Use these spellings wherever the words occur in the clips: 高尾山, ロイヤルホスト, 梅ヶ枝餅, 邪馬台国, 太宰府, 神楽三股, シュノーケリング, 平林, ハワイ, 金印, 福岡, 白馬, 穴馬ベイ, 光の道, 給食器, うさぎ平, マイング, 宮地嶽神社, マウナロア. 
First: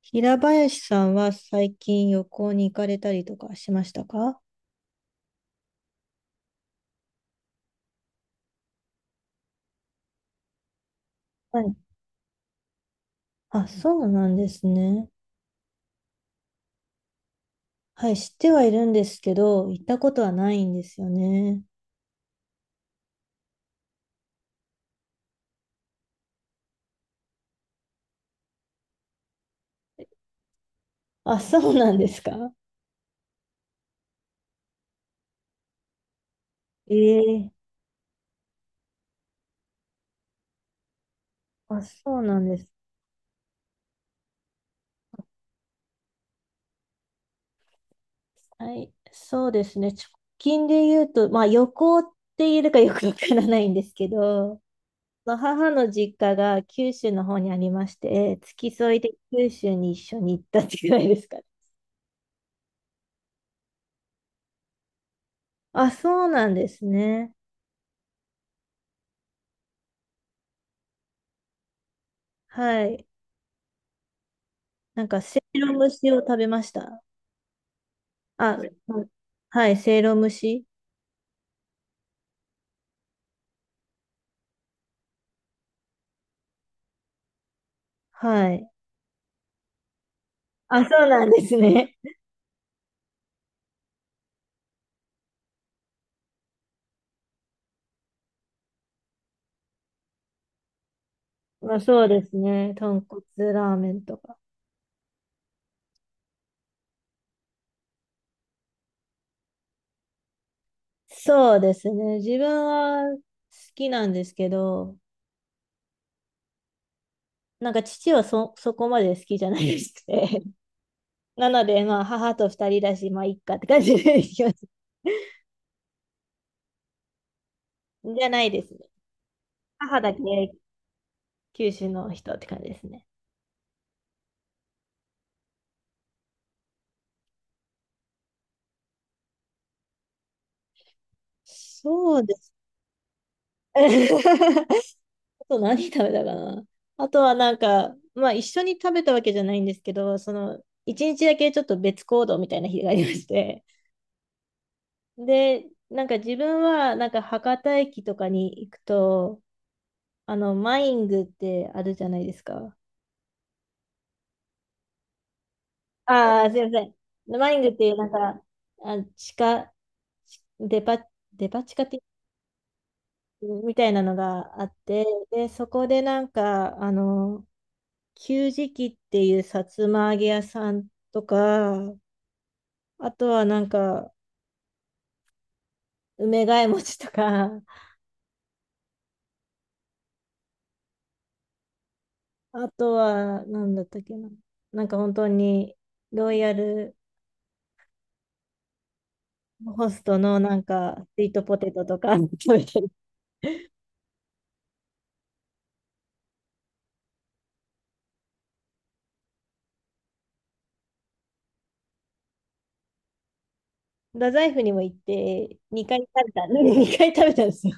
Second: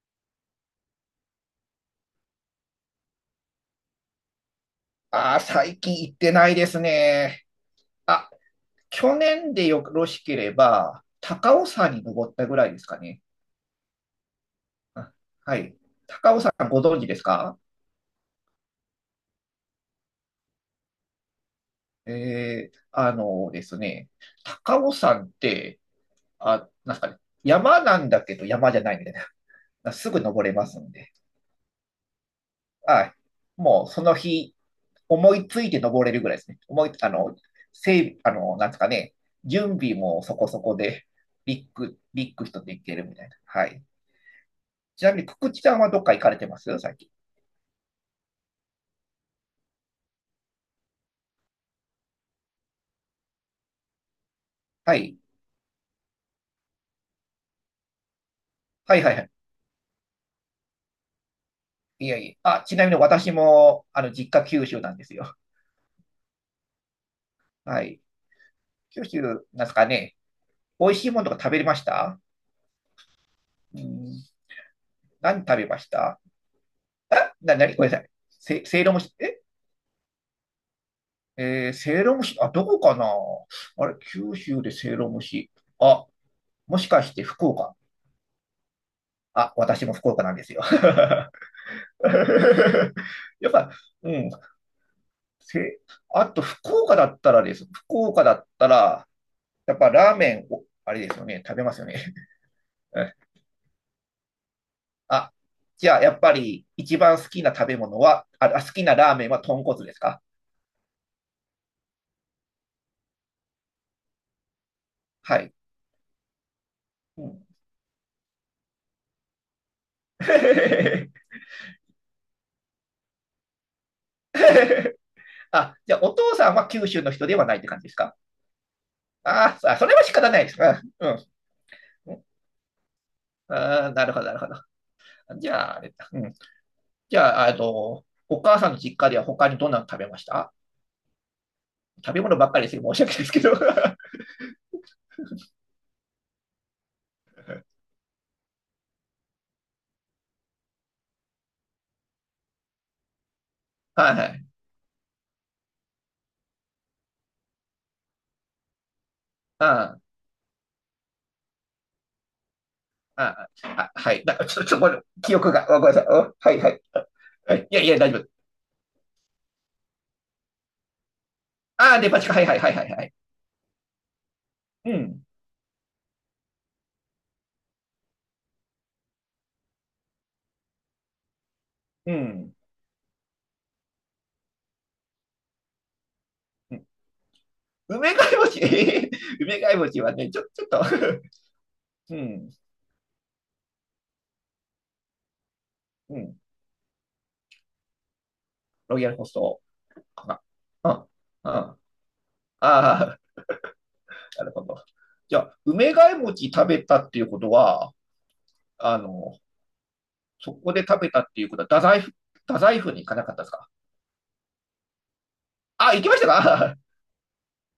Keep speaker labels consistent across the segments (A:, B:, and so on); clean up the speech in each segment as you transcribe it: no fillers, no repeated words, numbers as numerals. A: 平林さんは最近旅行に行かれたりとかしましたか？
B: ああ、最近行ってないですね。あ、去年でよろしければ、高
A: は
B: 尾
A: い。
B: 山に登ったぐらいですかね。
A: あ、そうなんですね。
B: あはい。高尾山ご存知ですか？
A: はい、知ってはいるんですけど、行ったことはないんですよね。
B: あのですね、高尾山って、あ、なんすかね、山なんだけど山じゃないみたいな。すぐ登れますんで。
A: あ、そうなんですか？
B: はい。もうその日、思いついて登れるぐらいですね。思い、あの、
A: ええ、
B: 整備、あの、なんですかね、準備もそこそこで、ビッ
A: あ、
B: グ、
A: そう
B: ビッ
A: な
B: グ
A: んで
B: 人
A: す。
B: で行けるみたいな。はい。ちなみに、くくちさんはどっか行かれてます最近？
A: はい、そうですね。直近で言うと、まあ旅行って言えるかよくわからないんですけど、
B: はい。
A: まあ母の実家が九州の方にありまして、付き
B: は
A: 添い
B: い
A: で
B: はいはい。
A: 九州に一緒に行ったってぐらいですかね。
B: いやいや。ちなみに私も、実家九州なんですよ。
A: あ、そうなんですね。
B: はい。九州、なんですかね。美味しいものとか食べれました？
A: はい。
B: うん。
A: なんか、
B: 何
A: せ
B: 食
A: い
B: べ
A: ろ
B: ま
A: 蒸
B: し
A: しを
B: た？
A: 食べました。
B: なに、ごめんなさい。
A: あ、
B: せ、せいろ
A: う
B: 蒸
A: ん、
B: し、え
A: はい、せいろ蒸し。
B: えー、せいろ蒸し、どこかな？あれ、九州でせいろ蒸し。あ、もしかして福岡？
A: はい。
B: 私も福岡なんですよ。
A: あ、そうなんですね。
B: やっぱ、うん。せ、あと福岡だったらです。福岡だったら、やっぱラーメンを、あれですよね、食べま
A: まあ、
B: すよね。
A: そうですね。豚骨 ラーメンとか。
B: あ、じゃあやっぱり一番好きな食べ物は、好きなラーメンは豚骨ですか？
A: そうですね。自分は好きなんですけど、
B: はい。うん。
A: なんか父はそこまで好きじゃないですね。なので、まあ、母と二人だし、まあ、いっかって感じで行きます。
B: じゃあお父さんは九州の人ではないって感じです か？
A: じゃないですね。
B: あーあ、それ
A: 母
B: は
A: だ
B: 仕
A: け
B: 方ないです。うん。
A: 九州の
B: うん
A: 人って感じですね。
B: なるほど、なるほど。じゃあ、あれだ。うん。じゃあ、お母さんの実家では他にどんなの食べました？食
A: そ
B: べ
A: うで
B: 物ば
A: す。
B: っかりですよ。申し訳ないですけど。は
A: と何食べたかな。あとはなんか、まあ一緒に食べたわけじゃないんですけど、その一日だけちょっと別行動みたいな日がありまして。
B: いはい。
A: で、なんか自分はなんか博多駅とかに行くと、
B: ああ、
A: マイングってあるじゃないですか。
B: ああ、はい。ちょっと、ごめん、記憶が、ごめんなさい。うん
A: ああ、
B: は
A: す
B: い、
A: い
B: は
A: ませ
B: い。
A: ん。マ
B: は
A: イング
B: い、い
A: っ
B: や
A: て
B: い
A: いう
B: や、
A: なん
B: 大丈夫。
A: か、あ、地下、ちデパ、デパ地下っ
B: ああ、
A: て
B: デパ地下、はいはいはいはいはい。
A: みたいなのがあっ
B: う
A: て、
B: ん、
A: で、そこでなんか、給食器っていうさつま揚げ屋さんとか、
B: うん。
A: あとはなんか、梅ヶ枝
B: うん、
A: 餅とか、
B: 梅貝餅、梅貝餅はね、ちょっと うん、
A: あとは、なんだったっけな。なんか本当に、
B: う
A: ロイ
B: ん。
A: ヤル
B: ロイヤルホスト
A: ホスト
B: か
A: の
B: な。
A: なんか、
B: あ、
A: スイートポテ
B: あ、
A: トとか 食
B: あ
A: べてる。
B: あ、なるほど。じゃあ、梅貝餅食べたっていうことは、あの、そこで食べたっていうことは、太宰府に行かなかったですか？
A: 太宰府にも行って、2
B: 行
A: 回
B: きまし
A: 食
B: た
A: べた、
B: か？
A: 2回食べたんですよ。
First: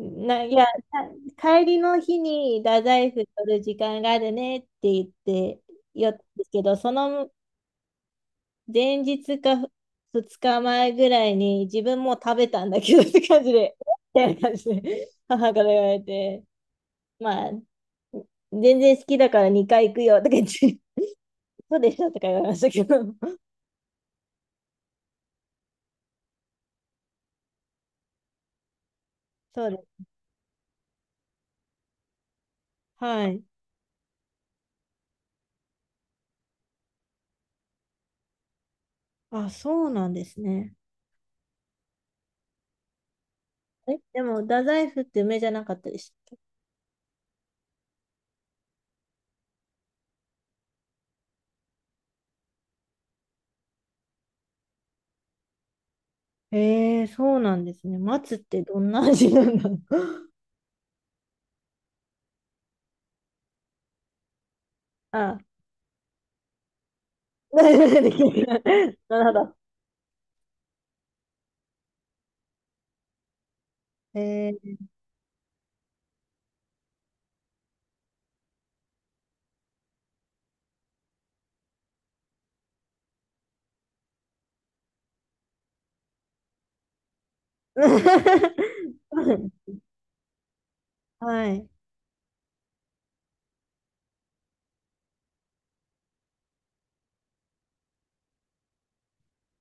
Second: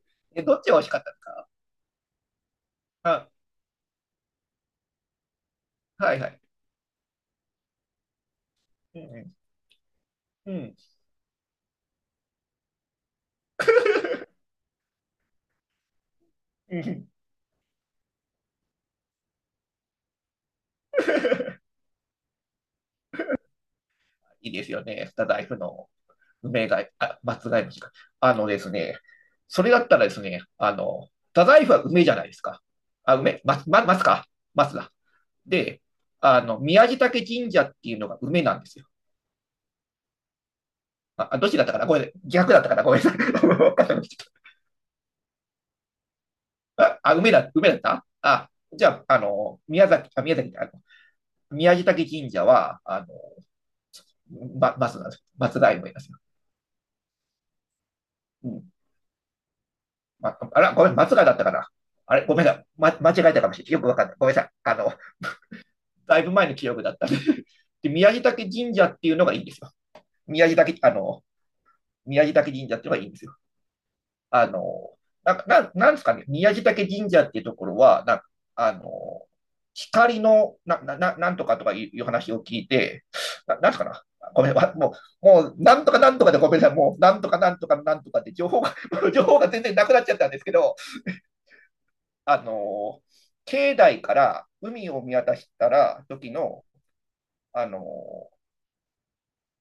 B: え、
A: い
B: どっ
A: や、
B: ちが美味しかったですか？
A: 帰りの日に太宰府
B: あ、
A: 取る時間があるねって言って、寄っ
B: は
A: た
B: い
A: ん
B: はい。
A: ですけど、その
B: う
A: 前
B: ん
A: 日か2
B: うん。
A: 日前ぐらいに自分もう食べたんだけどって感じで、え みたいな感じで母から言われて、まあ、全然好きだから2回行くよとか言って、そうでしたとか言われましたけど、
B: いいですよね。スタダイフの梅貝、名あ、松外虫か。あのですね、そ
A: そう
B: れ
A: で
B: だったら
A: す。
B: ですね、スタダイフは梅じゃないですか。あ、
A: は
B: 梅、
A: い。
B: 松、松か。松だ。で、宮地嶽神社っていうのが梅なんですよ。
A: あ、そうなんですね。
B: どっちだったかな、これ逆だったかな、ごめんなさい。
A: え、でも、太宰府って梅じゃなかったでしたっ
B: 梅だ、梅だったあ、じゃあ、宮崎、宮崎、宮地嶽神社は、松なんですよ。松代梅ですよ。
A: け？えー、そうなんですね。松っ
B: う
A: て
B: ん、
A: どんな味なんだろう。
B: ああら、ごめん、松川だったかな。あれ、ごめんな、間違えたかもしれない。よくわかんない。ごめんなさい。
A: あ、
B: だいぶ前の記憶だったんで。で、宮城
A: な
B: 岳神社っ
A: る
B: ていうの
A: ほ
B: がいいんで
A: ど。
B: すよ。宮地岳、あの、宮地岳神社っていうのがいいんですよ。あ
A: え
B: の、
A: ー、
B: なんか、なんなんですかね、宮城岳神社っていうところは、なんか、あの、光の、ななんとかとかいう話を聞いて、なんすかな。ごめん、わもう、もう、なんとかなんとかでごめんなさい。もう、なんとかなんとか なんとかって情報が、情報が全然なくなっちゃったんですけど、
A: はい。
B: あの、境内から海を見渡したら、時の、あの、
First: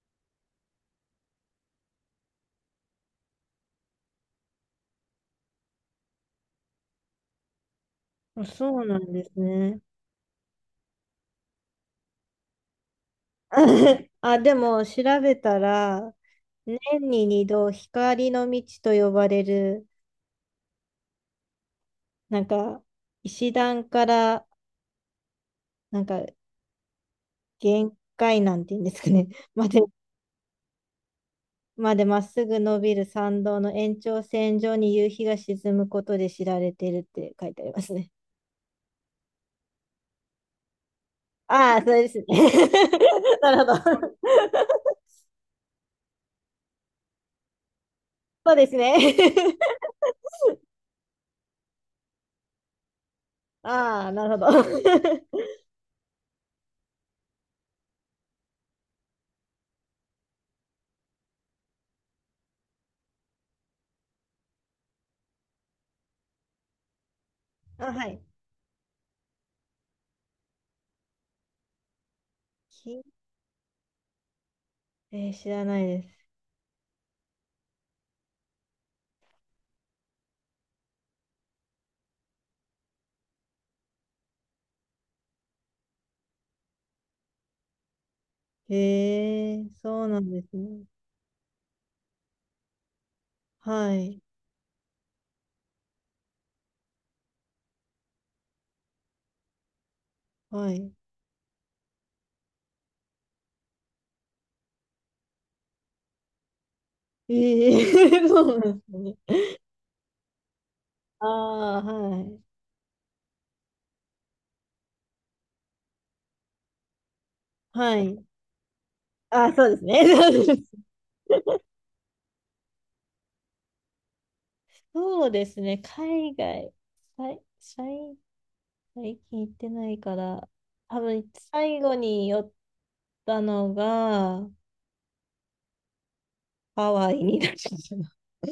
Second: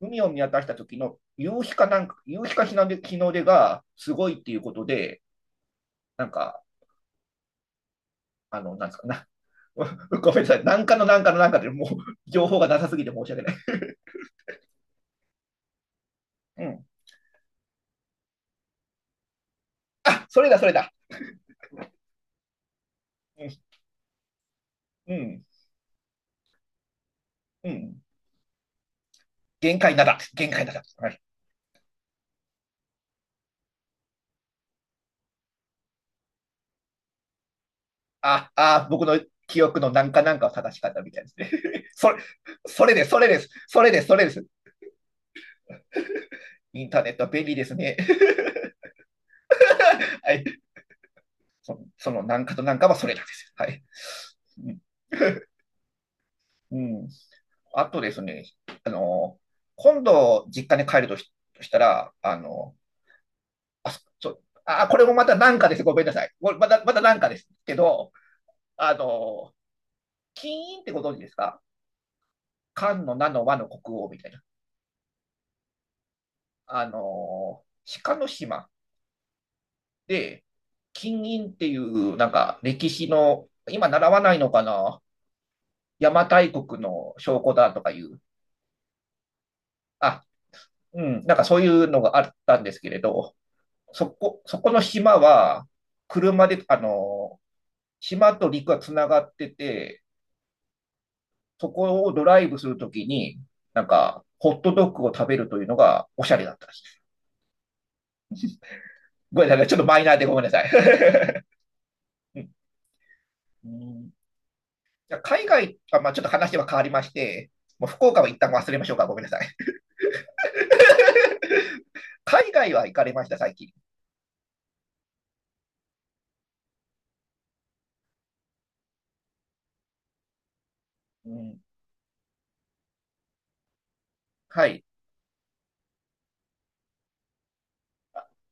B: 海を見渡した時の夕日かなんか、夕日か日の出、日の出がすごいっていうことで、なんか、
A: あ、そう
B: なんで
A: な
B: すか
A: んで
B: な。
A: すね。
B: ごめんなさい。なんかのなんかのなんかでもう情報がなさすぎて申し訳ない。
A: あ、でも調べたら、
B: う
A: 年
B: ん。
A: に二度光の道と呼ばれる、
B: それだ、それだ。
A: なんか、
B: う
A: 石
B: ん、
A: 段から、
B: うん、
A: なんか、
B: う
A: 限
B: ん。
A: 界なんていうんですかね、ま
B: 限
A: で、
B: 界なだ。限界なだ。はい。
A: までまっすぐ伸びる参道の延長線上に夕日が沈むことで知られてるって書いてありますね。
B: 僕の記憶のなんかなんかを正しかったみたいです ね。
A: ああ、そ れで
B: それ、
A: すね。
B: それです、それで す、
A: なるほ
B: それ
A: ど。
B: です、そ れです。インターネットは便利ですね。
A: そうですね。
B: はい、そのなんかとなんかはそれなんです、 はい。
A: ああ、なるほど。
B: うん。あとですね、あの、今度実家に帰るとしたら、あ、そう、これもまたなんかです。ごめんなさい。これまた、またなんかですけ
A: あ、は
B: ど、
A: い。
B: あの、金印ってご存知ですか？漢
A: き
B: の名の和の国王みたいな。
A: えー、知らないです。
B: あの、鹿の島で、金印っていう、なんか歴史の、今習わないのかな？邪馬台国の証拠だとかいう、
A: へえ、そうな
B: あ、
A: んですね。
B: うん、なんかそういうのがあったんですけれど、
A: は
B: そ
A: い、
B: こ、そこの島は、車で、島と陸がつながってて、
A: はい。
B: そこをドライブするときに、なんか、ホットドッグを食べるというのがおしゃれだったんです。
A: ええ、 そうなんですね。
B: ごめんなさい、ちょっとマイナーでごめんなさい。
A: ああ、は
B: う
A: い。
B: んうん、じゃあ海外、まあ、ちょっと話は変わりまして、もう
A: は
B: 福岡
A: い。
B: は一旦忘れましょうか、ごめんなさ
A: あ
B: い。
A: あ、そうですね。そうです
B: 海外は行かれました、最近？
A: ね。海外、さい、最最近行ってないから、多
B: う
A: 分
B: ん、
A: 最後に寄ったのが、
B: はい。
A: ハワイになっちゃったな。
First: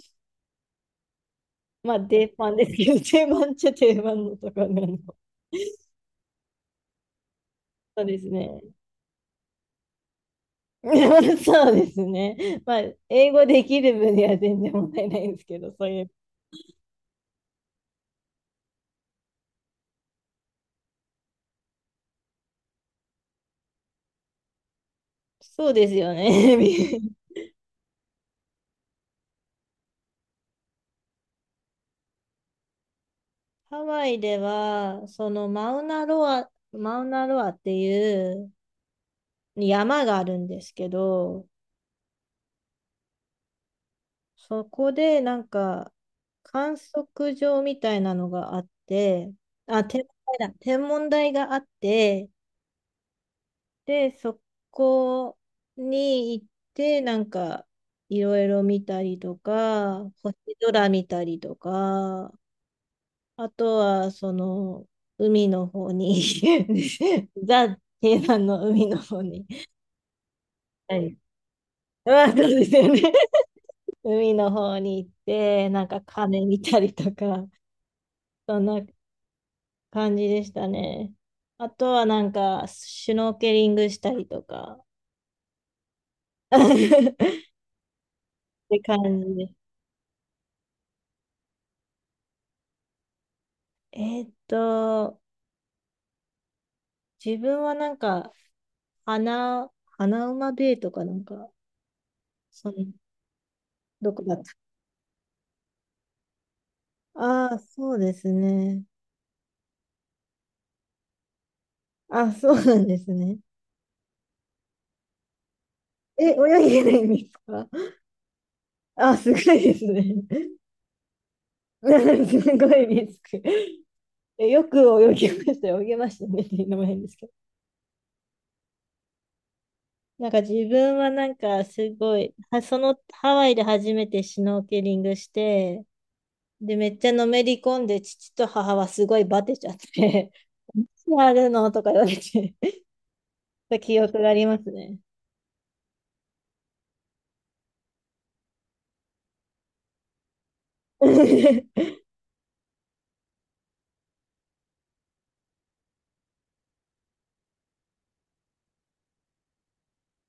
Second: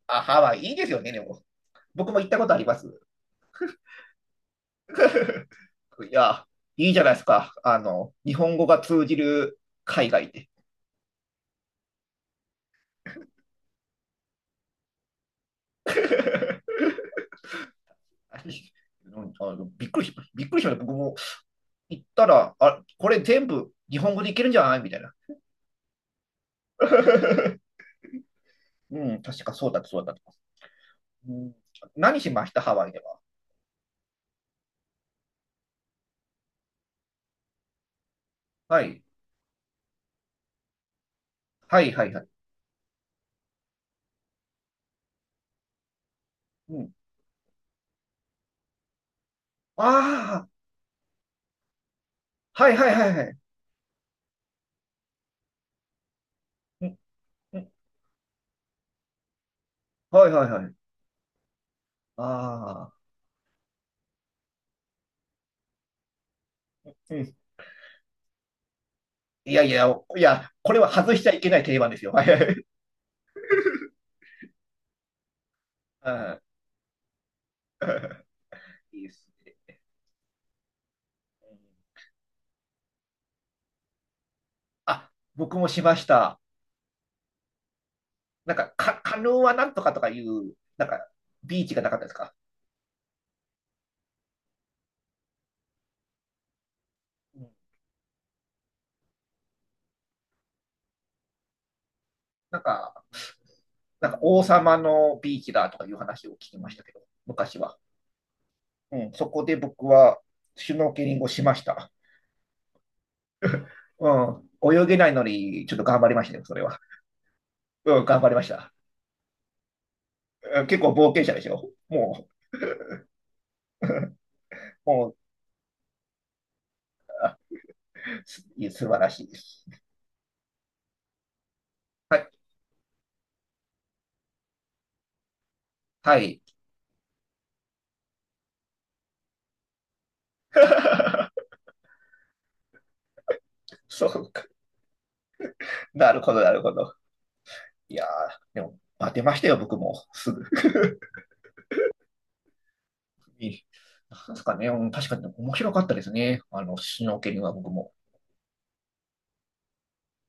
B: ハワイ、いいですよね、でも。
A: まあ、
B: 僕も行
A: 定
B: ったこと
A: 番
B: あ
A: で
B: り
A: す
B: ま
A: けど、
B: す。
A: 定番っちゃ定番のところなの。
B: いや、いいじゃないですか。
A: そうです
B: 日本
A: ね。
B: 語が通じる海外で。
A: そうですね。まあ、英語できる分には全然問題ないんですけど、そういう。
B: びっくりしました。僕も行ったら、これ全部日本語でいけるんじゃないみたいな。
A: そうですよね。
B: うん、確かそうだったそうだった。うん、何しましたハワイでは？
A: ハワイでは、そのマウナロアっていう
B: はい。
A: 山があるんですけど、
B: はいはいはい。
A: そこでなんか観
B: うん。
A: 測場みたいなのがあって、あ、天文台
B: あ
A: だ、天文台があって、
B: あ、はいはいはいはい。
A: で、そこに行っ
B: う
A: て、
B: ん、
A: なん
B: う
A: か、
B: ん、
A: いろいろ見たりとか、
B: はい
A: 星
B: はいはい。
A: 空見たりとか、
B: ああ、
A: あとは、その、海の方に
B: う ん。
A: ザ・定番の海の方に。
B: いやいや、いや、これは
A: は
B: 外
A: い。
B: しちゃいけない定番ですよ。
A: ま
B: は
A: あ、
B: い
A: そう
B: はい。
A: ですよね。海の方に行って、なんか
B: うん
A: 鐘見たりとか、そんな
B: いいです
A: 感じでしたね。あと
B: ね。
A: はなんか、シュノーケリングしたりとか、
B: あ、僕もしました。
A: っ
B: なんか、
A: て感
B: カヌー
A: じです。
B: はなんとかとかいう、なんか、ビーチがなかったですか？
A: えーっと、自
B: うん。
A: 分はなんか、穴、穴馬ベイとかなんか、
B: なん
A: その、
B: か、なん
A: ど
B: か
A: こだ
B: 王
A: った？
B: 様のビーチだとかいう話を聞きましたけど、
A: ああー、
B: 昔は。
A: そうですね。
B: うん。そこで僕は、シュノーケリングをしました。
A: あ、そうなんですね。
B: うん。泳げないのに、ちょっと頑張りま
A: え、
B: したよ、それは。
A: 泳げないんですか？
B: うん、頑張りました。
A: あ、すごいですね。
B: うん、結構冒険者でしょ、も
A: すごいリスク。え、よ
B: う、
A: く
B: も
A: 泳
B: う、
A: ぎましたよ。泳げましたねっていうのも変ですけど。
B: あすいや、素晴らしいです。
A: なんか自分はなんかすご
B: は
A: い、
B: い。
A: そのハワイで初めてシュノーケリングして、
B: はい。
A: で、めっちゃのめり込んで、父と母はすごいバテちゃって、何やる のとか言われて、記
B: そ
A: 憶が
B: う
A: あり
B: か。
A: ますね。
B: なるほど、なるほど。いやー、でも、当てましたよ、僕も。すぐ。なんですかね、うん、確かに面白かったですね。シュノーケリングは僕も。